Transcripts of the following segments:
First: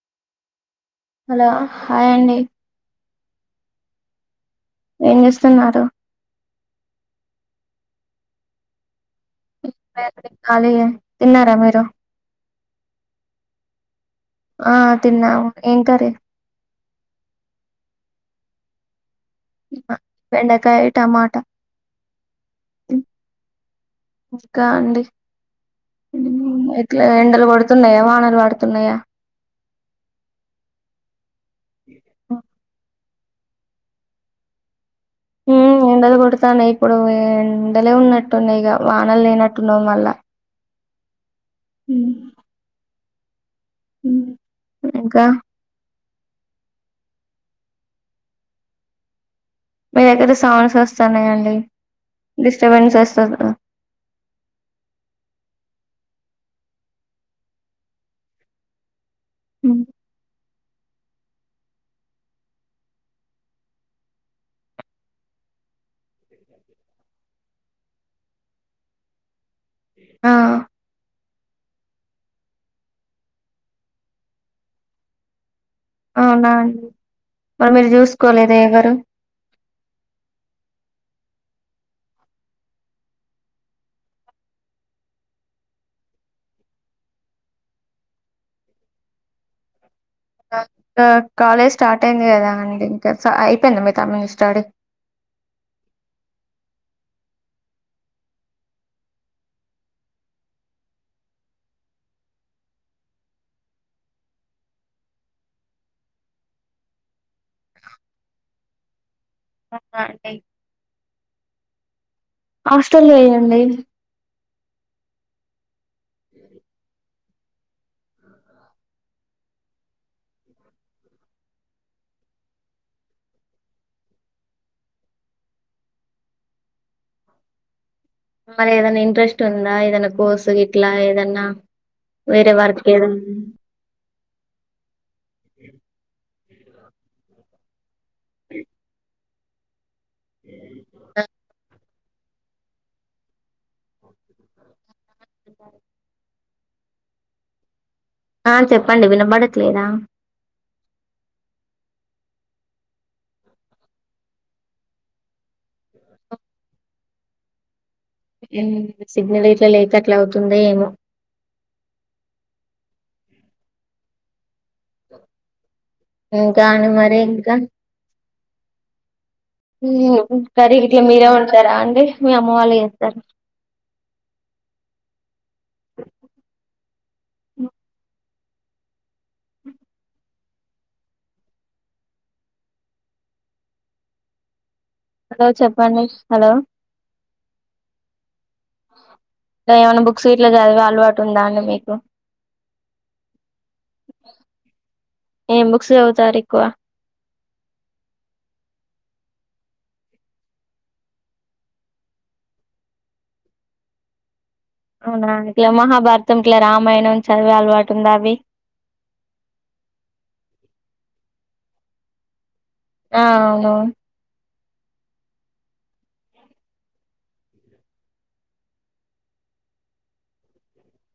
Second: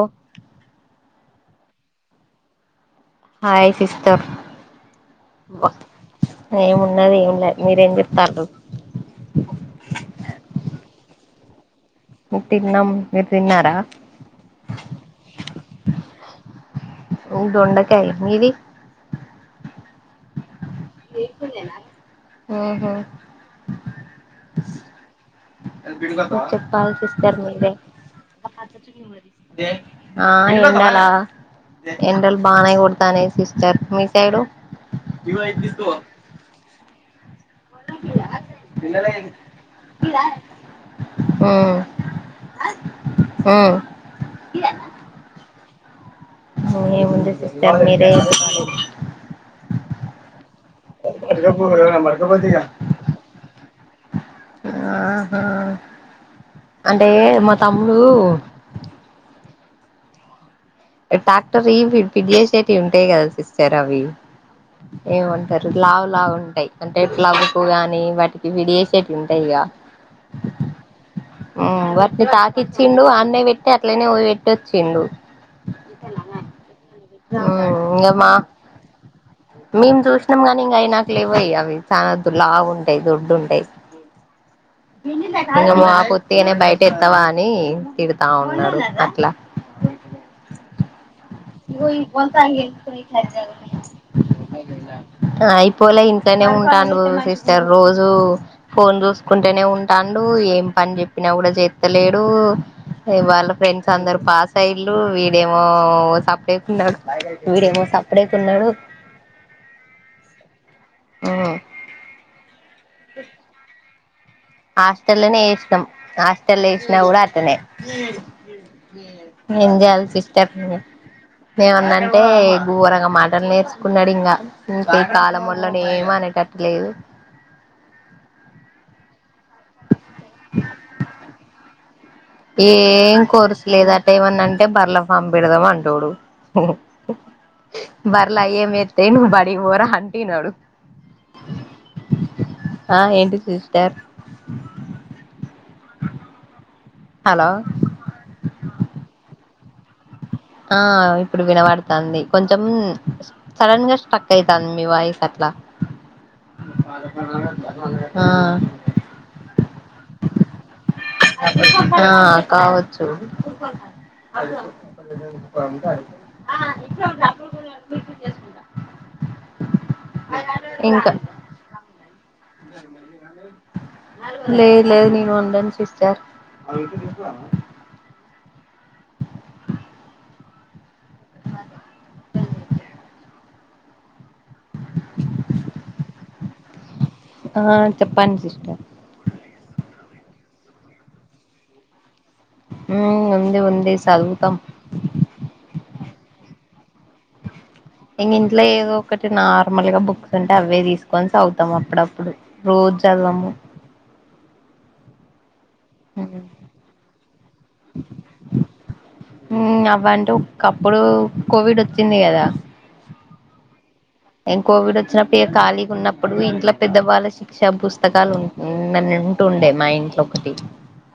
ఓ hello hi అండి hi sister ఏం చేస్తున్నారు ఏం ఉన్నది ఏంలే మీరేం చెత్తంళ్ళు ఏం లేదులే ఖాలీయే తిన్నారా మీరు ముటిన్నం మీరు తిన్నారా ఆ తిన్నాం ఏం కర్రీ ఊ దొండకాయ్ మీది బెండకాయ టమాటా ఉహు ఇంకా అండి ఉమ్మ్ చెప్పాలి ఎట్లా సిస్టర్ ఎండలు మీరే కోడుతున్నాయా వానలు పడుతున్నాయా ఆ ఎండల ఎండలు బానే కొడు తాన్నయ్ సిస్టర్ మీ సైడు ఉమ్మ్ ఎండలు కొడతాన్నాయ్ ఇప్పుడు ఎండలే ఉన్నట్టున్నాయి ఇగ వానలు లేనట్టు ఉన్నయ్ మల్ల ఉమ్మ్ ఉమ్మ్ ఉమ్మ్ ఉమ్మ్ ఇంకా సో ఏముంది సిస్టర్ మీరేయెప్పలి మీ దగ్గర సౌండ్స్ వస్తున్నాయండి డిస్టర్బెన్స్ వస్తది కదా ఆహా అంటే మా తమ్ముడు ఉహ్ ట్రాక్టర్యీ ఫీడ్ ఫిడ్యేషేటియి ఉంటాయి కదా సిస్టర్ అవి ఏమంటారు లావు లావు ఉంటాయి అంటే ప్లవూ గాని వాటికి ఫీడ్యేశెటియి ఉంటాయిగా ఆ వాటిని తాకిచ్చిండు అడ్నే పెట్టి అట్లనే పెట్టోచ్చిండు అవునా అండి మ్మ్ మరి మీరు ఇంగ మా చూసుకోలేదా ఎవరు మేము చూసినాం గానీ ఇంగ అయి నాకు లెవ్వయ్యి అవి చాలా లావుంటాయి దొడ్డు ఉంటాయి ఇంగ మా పుత్తిగానే బయట ఎత్తావా అని తిడతా ఉన్నాడు అట్లా కా కాలేజ్ స్టార్ట్ అయింది కదా అండి ఇంకా అయిపోయింది మీ తమ్ముని స్టడీ అయిపోలే ఇంట్లనే ఉంటండు సిస్టర్ రోజూ ఫోన్ చూసుకుంటేనే ఉంటాండు ఏం పని చెప్పినా కూడా చేత్తలేడు వాళ్ళ ఫ్రెండ్స్ అందరు పాసయిళ్లు వీడేమో సప్ లేకున్నాడు వీడేమో సప్పుడేకున్నాడు ఆ అంటే మ్మ్ హాస్టలెయ్యండి హాస్టల్నే ఎసినం హాస్టల్లేసిన కూడా అట్లనే ఎంజేయాలే సిస్టర్ ఏమన్నంటే గోరంగ మాటలు నేర్చుకున్నాడు ఇంకా ఇంకా ఈ కలామొల్లని ఏం అనేటట్టులేదు మరి ఏదైన్నా ఇంట్రెస్ట్ ఉందా ఏదన్నా కోర్సు గిట్లా ఏదన్నా వేరే వార్కి ఎద లేదంటే ఏమన్నాంటే బార్ల ఫామ్ పెడదాం అంటుండు బర్ల అయ్యే మెత్తాయ్యా నువ్ బడికివోర అంటే ఇనడు ఆ ఎంటిది సిస్టర్ రికార్డింగ్ హలో ఆ చెప్పండి వినబడట్లేదా ఆ ఇప్పుడు వినబడతంది కొంచెం సడన్గా స్ట్రక్ అయితందీ మీ వాయిస్ అట్లా ఆ ఎన్ సిగ్నల్ ఇట్లా లేకా అట్లా అవుతుందో ఏమో ఆ కావోచ్చు ఇంకా అండి మరి ఇంకా కరీగిట్లా ఇంకా మీరే ఒండుతారా అండి మీ అమ్మ వాళ్ళు చేస్తారా లేదు లేదు నేన్ ఓన్ డన్ సిస్టర్ మరి హలో చెప్పండి హలో ఆ చెప్పండి సిస్టర్ ఏమైన్నా బుక్స్ గిట్లా చదివే అలవాటు ఉందా అండి మీకు ఉ ఉంది ఉంది సదువుతాం ఏం బుక్స్ చదువుతారు ఎక్కువ ఇంగ ఇంట్ల ఏదో ఒకటి నార్మల్ గా బుక్స్ ఉంటే అవే తీసుకొని చదువుతాం అప్పుడప్పుడు రోజు చదవము అవునా ఇట్లా మహాభారతం ఇట్లా రామాయణం చదివె అలవాటు ఉందా అవి ఊ అవంటే ఒకప్పుడు కోవిడ్ వచ్చింది కదా ఆ ఆవును నేన్ కోవిడ్ వచ్చినప్పుడు ఇక ఖాలిగా ఉన్నప్పుడు ఇంట్ల పెద్దవాళ్లు క్ష పుస్తకాలు ఉ ఉంటుండే మా ఇంట్లో ఒకటి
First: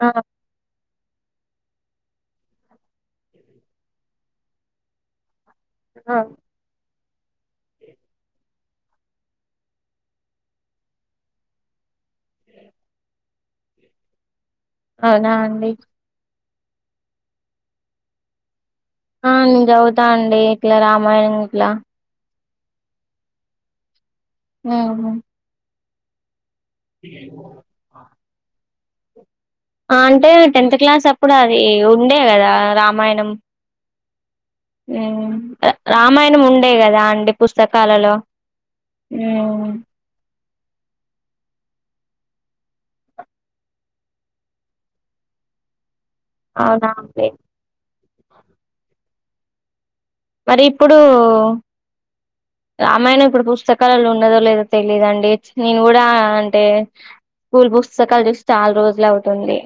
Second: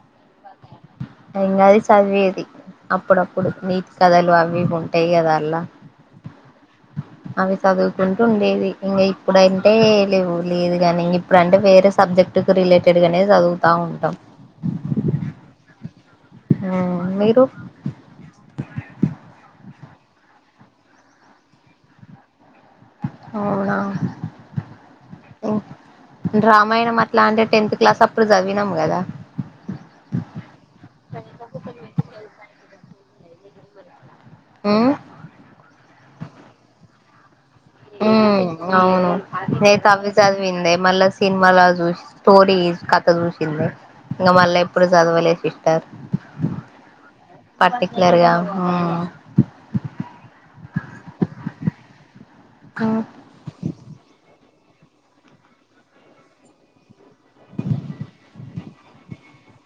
ఆ బాక ఇంకా అది చదివేది అప్పుడప్పుడు నీతి కథలు అవి ఇవి ఉంటాయి కదా అల్లా ఆ అవి చదువుకుంటూ ఉండేది ఇంక ఇప్పుడంటే లేవు లేదు కానీ ఇంగ ఇప్పుడుంటే వేరే సబ్జెక్ట్ కు రిలేటెడ్ గానే చదువుతా ఉంటాం అవునా అండి ఉం మీరు ఆ నేను చదువుతా అండి ఇట్లా రామాయణం ఇట్లా అవునా ఊహు డ్రామాయనం అట్లా అంటే టెన్త్ క్లాస్ అప్పుడు చదివినాం కదా అంటే టెన్త్ క్లాస్ అప్పుడు అది ఉండే కదా రామాయణం ఉమ్ ఉం రామాయణం ఉండే కదా అండి పుస్తకాలలో ఉమ్ అవును ఉం నేనైతే అవి చదివిందే మళ్ళా సినిమాల చూసి స్టోరీ కథ చూసిందే ఇంకా మళ్ళా ఎప్పుడు చదవలే సిస్టర్ అవునా పర్టిక్లర్గా ఉం ఒ మరి ఇప్పుడు రామాయణం ఇప్పుడు పుస్తకం కాలలో ఉన్నదో లేదో తెలిదండి నేను కూడా అంటే స్కూల్ పుస్తకాలు చూసి చాలా రోజులు అవుతుంది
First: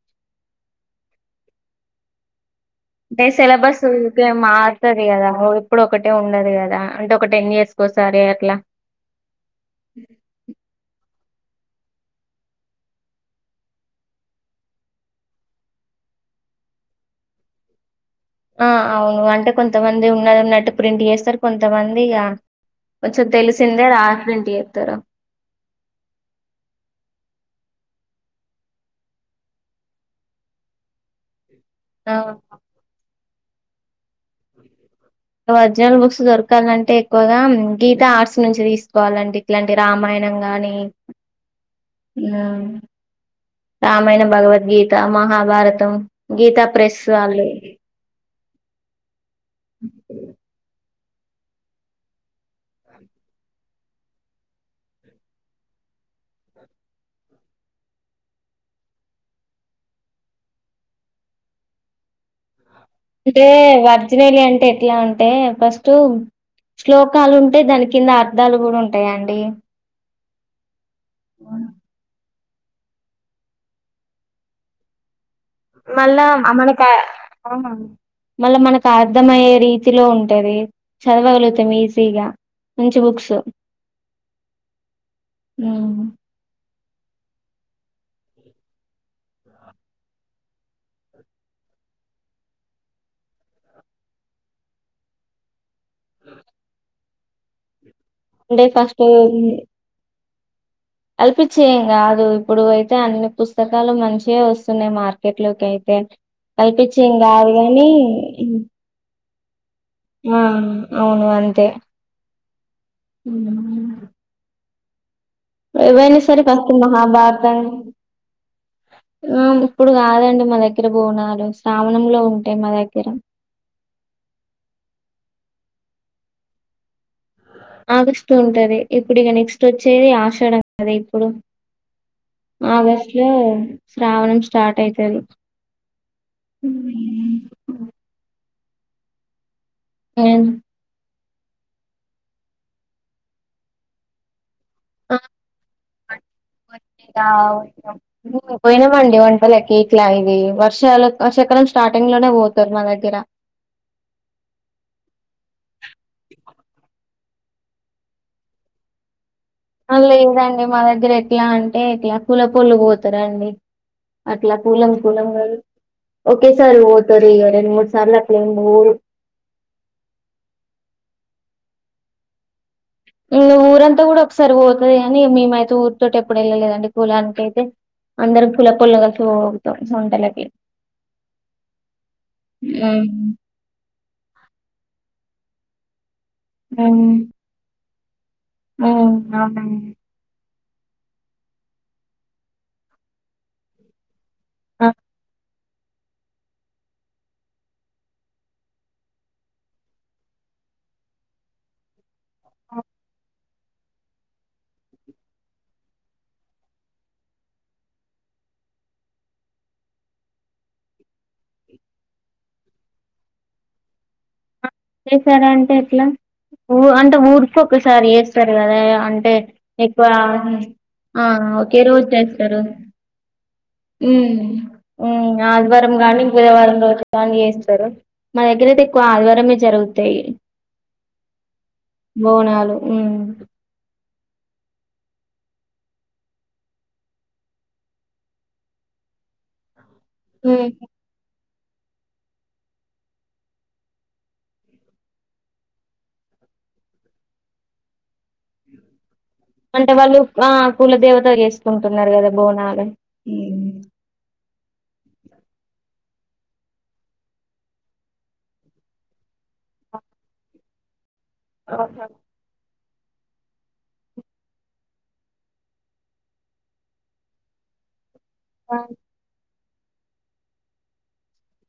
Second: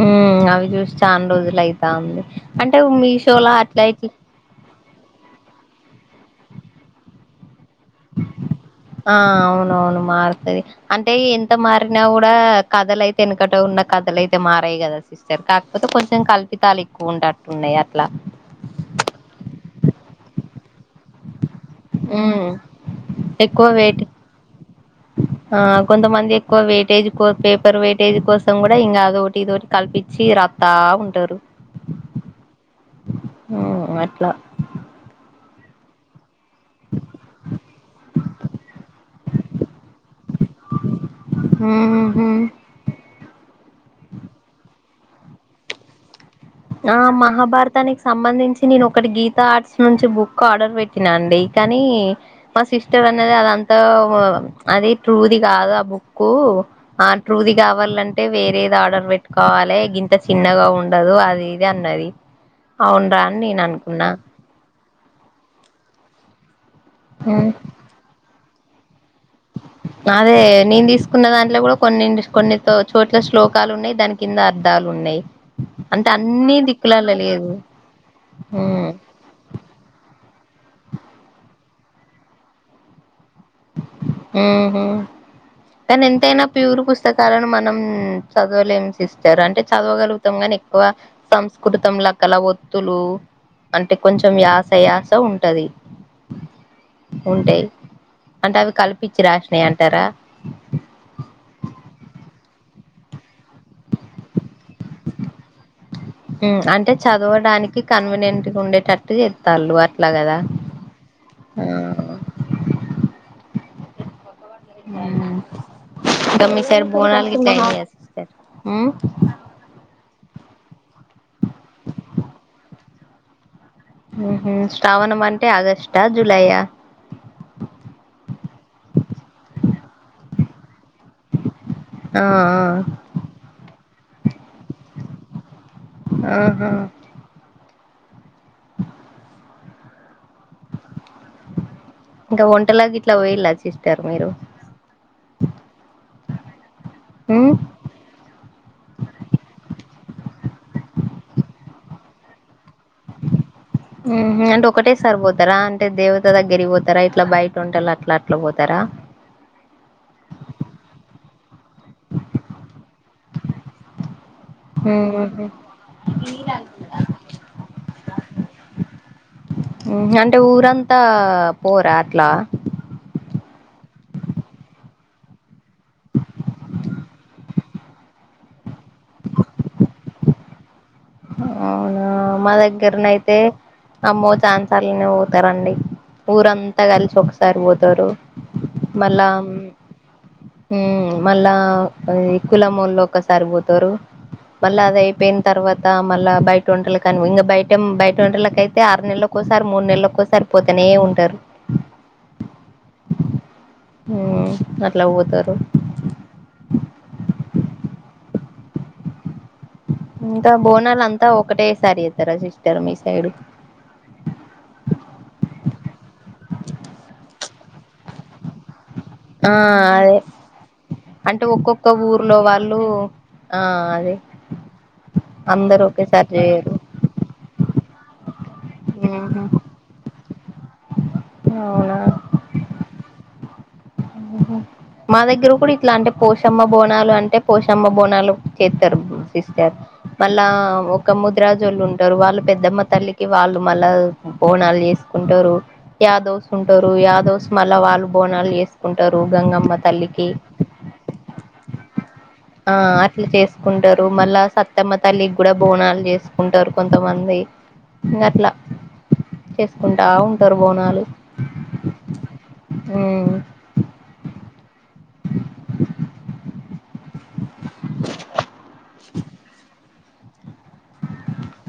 ఉం అవి చూసి చానా రోజులు అయితాంది అంటే మీషోల సిలబస్ అట్లయితి ఊకే మారుతది కదా ఒ ఎప్పుడు ఒకటే ఉండదు కదా అంటే ఒక టెన్ ఇయర్స్కిసారి అట్లా ఆ అవునవును మార్తది అంటే ఎంత మారినా కూడా కథలయితే వెనుకట ఉన్న కథలు అయితే మారాయి కదా సి స్తారు కాకపోతే కొంచెం కల్పితాలు ఎక్కువ ఉండట్టు ఉన్నాయి అట్లా ఆ అవును అంటే కొంతమంది ఉన్నది ఉన్నట్టు ప్రింట్ చేస్తారు కొంతమంది ఇగ ఉమ్ కొచ్చం ఎక్కువ తెలిసిందే వెయిట్ [unintelligible] చేస్తార ఆ కొంతమంది ఎక్కువ వెయిటేజ్ కో పేపర్ వెయిటేజ్ కోసం కూడా ఇంకా అదొటి ఇదిటి కల్పించి రా తా ఉంటారు ఆ ఊ అట్లా గ ఒరిజినల్ బుక్స్ దొర్ క్కాలంటే ఎక్కువగా గీత ఆర్ట్స్ నుంచి తీసుకోవాలండి ఇట్లాంటి రామాయణం గాని ఉహు ఉమ్, రామాయణ, భగవద్గీత, మహాభారతం, గీతప్ ఆ మహాభారతానికి సంబంధించి నేను ఒకటి గీతా ఆర్ట్స్ నుంచి బుక్ ఆర్డర్ పెట్ తినండి కానీ మా సిస్టర్ అనేది అదంతా అది ట్రూది కాదు ఆ బుక్ ఆ ట్రూది కావాలంటే వేరేది ఆర్డర్ పెట్టుకోవాలి గింతా చిన్నగా ఉండదు అది ఇది అన్నది అవునరా అని అంటే నేను అనుకున్నా వర్జినలి అంటే ఎట్లా ఉంటాయి ఫస్ట్ శ్లోకాలు మ్మ్ ఉంటాయి దాని కింద అర్థాలు కూడా ఉంటాయా అండి అదే నేను తీసుకున్న దాంట్ల కూడా కొన్నిం కొన్ని చోట్ల శ్లోకాలు ఉన్నాయి దాని కింద అర్ధాలు ఉన్నాయి్ మళ్ళా మనకి ఆ మళ్ళ మనకు ఉమ్ అ ర్థమయ్యే రీతిలో ఉంటుది చదవగలుగుతాం ఈజీగా మంచి బుక్స్ ఉహూ తనీ ఎంతైనా ప్యూర్ పుస్తకాలను మనం చదవలేం సిస్టర్ అంటే చదవగలుగుతాం ని ఎక్కువ సంస్కృతం ల కల ఒత్తులు అంటే కొంచెం యాస యాస ఉంటది ఉంటాయి్ అంటే అవి కలిపించి రాసినాయి అంటారా కల్పిచ్చే ఏం కాదు ఇప్పుడు అయితే అన్ని పుస్తకాలు మంచిే వస్తాయి న్నా మార్కెట్ లోకి అయితే ఉమ్ అంటే కాల్పించిం కాదు చదవడానికి గానీ కన్వీనియంట్ గా ఉండేటట్టు చెత్తాళ్ళు అట్లా కదా ఆ అవును అంతే ఆ ఉ ఆ ఏవైనా సరే కాస్త మహాభారతం అయినయా సిస్టర్ ఆ ఇప్పుడు కాదండి మా దగ్గర బోనాలు శ్రావణంలో ఉంటాయి మా దగ్గర ఉహూ శ్రావణం అంటే ఆగస్టా జులైయా ఆగిస్తూ ఉంటది ఇప్పుడు ఇక నెక్స్ట్ వచ్చేది ఆశడం అది ఇప్పుడు ఆ ఆ ఆగస్టు లో శ్రావణం స్టార్ట్ అయితది ఆహ హ్మ్ ఏ [unintelligible] ఇంకా వంటలాగా ఇట్లా వే్యలాచ్చిస్తారు మీరు ఉమ్ [unintelligible] పోయినామండి వంటల ఎకి ఇట్లా ఇది వర్షాలు వర్షకరం స్టార్టింగ్ లోనే పోతారు మా దగ్గర అంటే ఒకటే సారి పోతారా అంటే దేవత దగ్గరి పోతారా ఇట్లా బయట ఉంటాల అట్లా అట్లా పోతారా లేదండి మా దగ్గర ఎట్లా అంటే ఎట్లా కుల పొళు పోతారుండి అట్లా కూలం కూలం ఉహు కలస్ ఒకేసారి పొతరిగా రెండు మూడు సార్లు ఏం అట్లారు అంటే ఊరంతా పోరా అట్లా ఊరంతా కూడా ఒకసారి పోతుంది నీ మేమైతే ఊరితోో ఎప్పుడు వెళ్ళలేదండి కులానికి అైతే అందరం కులపొలం కలిసి పోతావు వంటలకి అవును మా దగ్గరనైతే అమ్మో ఛాన్సాలనే పోతారంండి ఊరంతా కలిసి ఒకసారి పోతారు ఉ మళ్ళా అవునండి హు మళ్ళా అది కులమళ ఒక్కసారి పోతారు వళ్ళ అది అయిపోయిన తర్వాత్ మళ్ళా బయట వంట కాని ఇంకా బయట బయట వంటలకుక అయితే ఆరు నెల ఒకసారి మూడు నెలలకు ఒకసారి పోతనే ఉంటారు ఉ అట్లా పోతారు ఇంకా బోనాలు అంతా ఒకటే సారి చేస్తారా సిస్టర్ మీ సైడ్ చేసారా అంటే ఎట్లా ఊ అంటే ఊరికి ఒకసారి చేస్తారు కదా అన్ టే ఆ ఎక్కువ అదే ఆ అంటే ఒకే ఒక్కొక్క రోజు ఊర్లో చేస్తారు వాళ్ళు ఆ ఉ అదే ఉ అందరు ఆదివారం గానీ ఒకేసారి చేయరు బుధవారం రోజు గానీ చేస్తారు మా దగ్గర అయితే ఎక్కువ ఆదివారమే జరుగుతాయి అ బోనాలు ఉ ఉహు మా దగ్గర కూడా ఇట్లా అంటే పోషమ్మ బోనాలు అంటే పోషమ్మ బోనాలు చేత్తరు సిస్టర్ మళ్ళా ఉమ్ ఒ క్క ముద్రాజోళ్ళు ఉంటారు వాళ్ళు పెద్దమ్మ తల్లికి వాళ్ళు మళ్ళా బోనాలు చేసుకుంటారు యాదోస్ ఉంటారు యాదోస్ మళ్ళా వాళ్ళు బోనాలు చేసుకుంటారు గంగమ్ అంటే వాళ్ళు ఆ కుల దేవతకి చేసుకుంటున్నారు కదా బోనాలు ఉ టు మళ్ళా సత్యమ్మ తల్లికి కూడా బోనాలు చేసుకుంటారు కొంతమంది ఇంకా అట్లా చేసుకుంటా ఉంటారు బోనాలు అహా ఉ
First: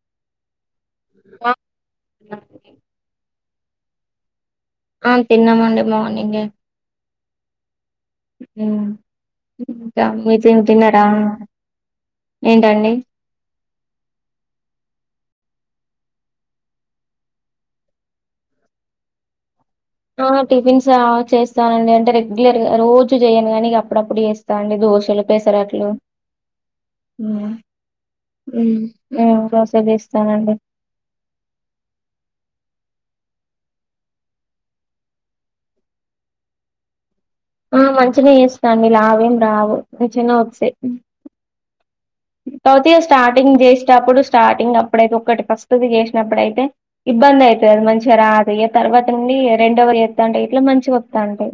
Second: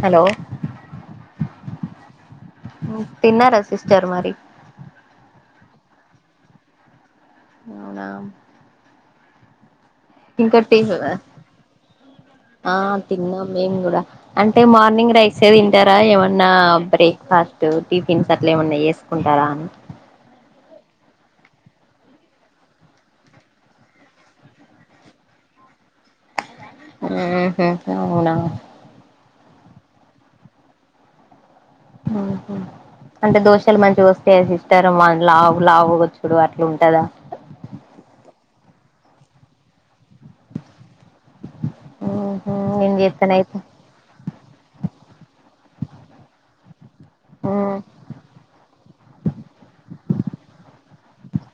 హలో ఆ తిన్న రస్ సిస్టర్ మరి ఆ తిన్నామండి మార్నింగే అవునా ఉ ఇంకా ఇంకా మధ్యానం టిఫ్ తిన్నారా ఆ ఏంటండి తిన్నాం మేము కూడా అంటే మార్నింగ్ రైసే తింటారా ఏమన్నా బ్రేక్ఫాస్ట్ టిఫిన్స్ అట్లా ఏమన్నా చేస్ కుంటారా అని ఆ టిఫిన్సే ఆ చేస్తానండి అంటే రెగ్యులర్గా రోజు చేయను గానీ ఇక అప్పుడప్పుడు చేస్ దాన్ని దోషలు పెసరట్లు ఉ ఆహా అవునా ఉ మేము దోష వేస్తానండి ఉహు అంటే దోషలు మంచిగా వస్తాయా సిస్టర్ లావు లావు వచ్చుడు అట్లా ఉంటదా ఆ మంచిగా చేస్తాండి లావేం రావు మంచినే వస్తాయి ఆహా నేను తౌతిగా చేత్తనైతే స్టార్టింగ్ చేసేటప్పుడు స్టార్టింగ్ అప్పుడైతే ఒకటి ఫస్ట్ ది చేసినప్పుడయితే ఇబ్బంది అవుతది మంచిగా రాదు య తర్వాత నుండి రెండవర్ చెత్తంటే ఇట్లా మంచిగా వత్తంటాయి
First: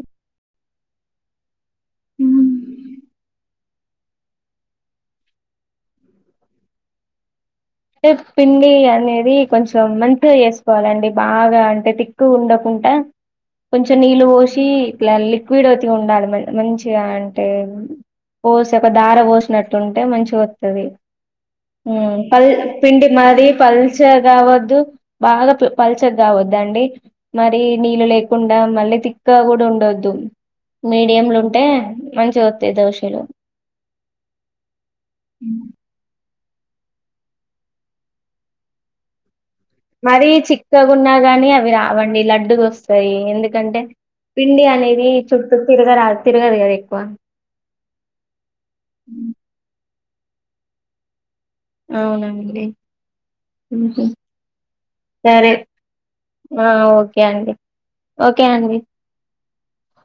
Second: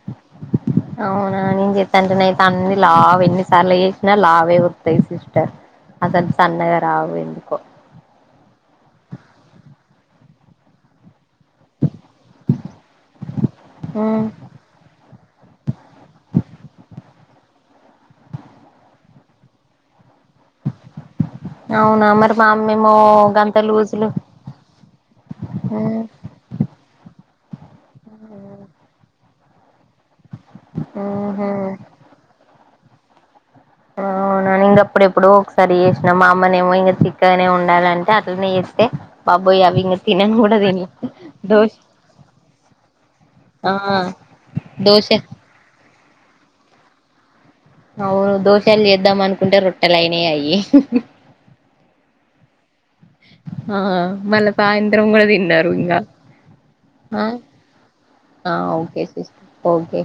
అవునా నేను చెత్తంటేనా అన్ని లావు ఎన్నిసార్లు చేసినా లావే వత్తయి సిస్టర్ అసలు సన్నగా రావు ఎందుకో ఏ పిండి అనేది కొంచెం మెంతుగా చేసుకోవాలండి బాగా అంటే తిక్కువ ఉండకుండా కొంచెం నీళ్ళు పోసి ఇట్లా లిక్విడ్ ఒత్తుగా ఉండాలి మంచిగా అంటే పోసి ఒక దార పోసినట్టుంటే మంచిగా వత్తది అవునా మేడ అది పిండి మరీ పల్చ గావద్దు బాగా పల్చ కరావద్దండి మరి నీళ్ళు లేకుండా మళ్ళీ తిక్క కూడా ఉండొద్దు మీడియం లుంటే ఆహా మంచి వొత్తయి దోశెలు ఆ అవునా ఇంగ అప్పుడెప్పుడు ఒకసారి చేసినా మా అమ్మనేమో ఇంకా తిక్కగానే ఉండాలంటే అట్లనే చేస్తే బాబ్బోయ్ అవి ఇంక మరీ తినను కూడా తినలే చిక్కగున్నా గానీ దోశ అవి రావండి లడ్డుదొస్తాయి ఆ ఎందుకంటే పిండి అనేది దోశ చుట్టూ తిరగరా తిరగదు కదా ఎక్కువ అవును దోశెలు చేద్దాం అనుకుంటే రొట్టెలయినయి అయ్యి అవునండి ఆ ఉహు. మళ్ళా సాయంత్రం కూడా సరే తిన్నారు ఇంగ ఆ ఓకే ఆ అండి ఓకే అండి ఓకే ఓకే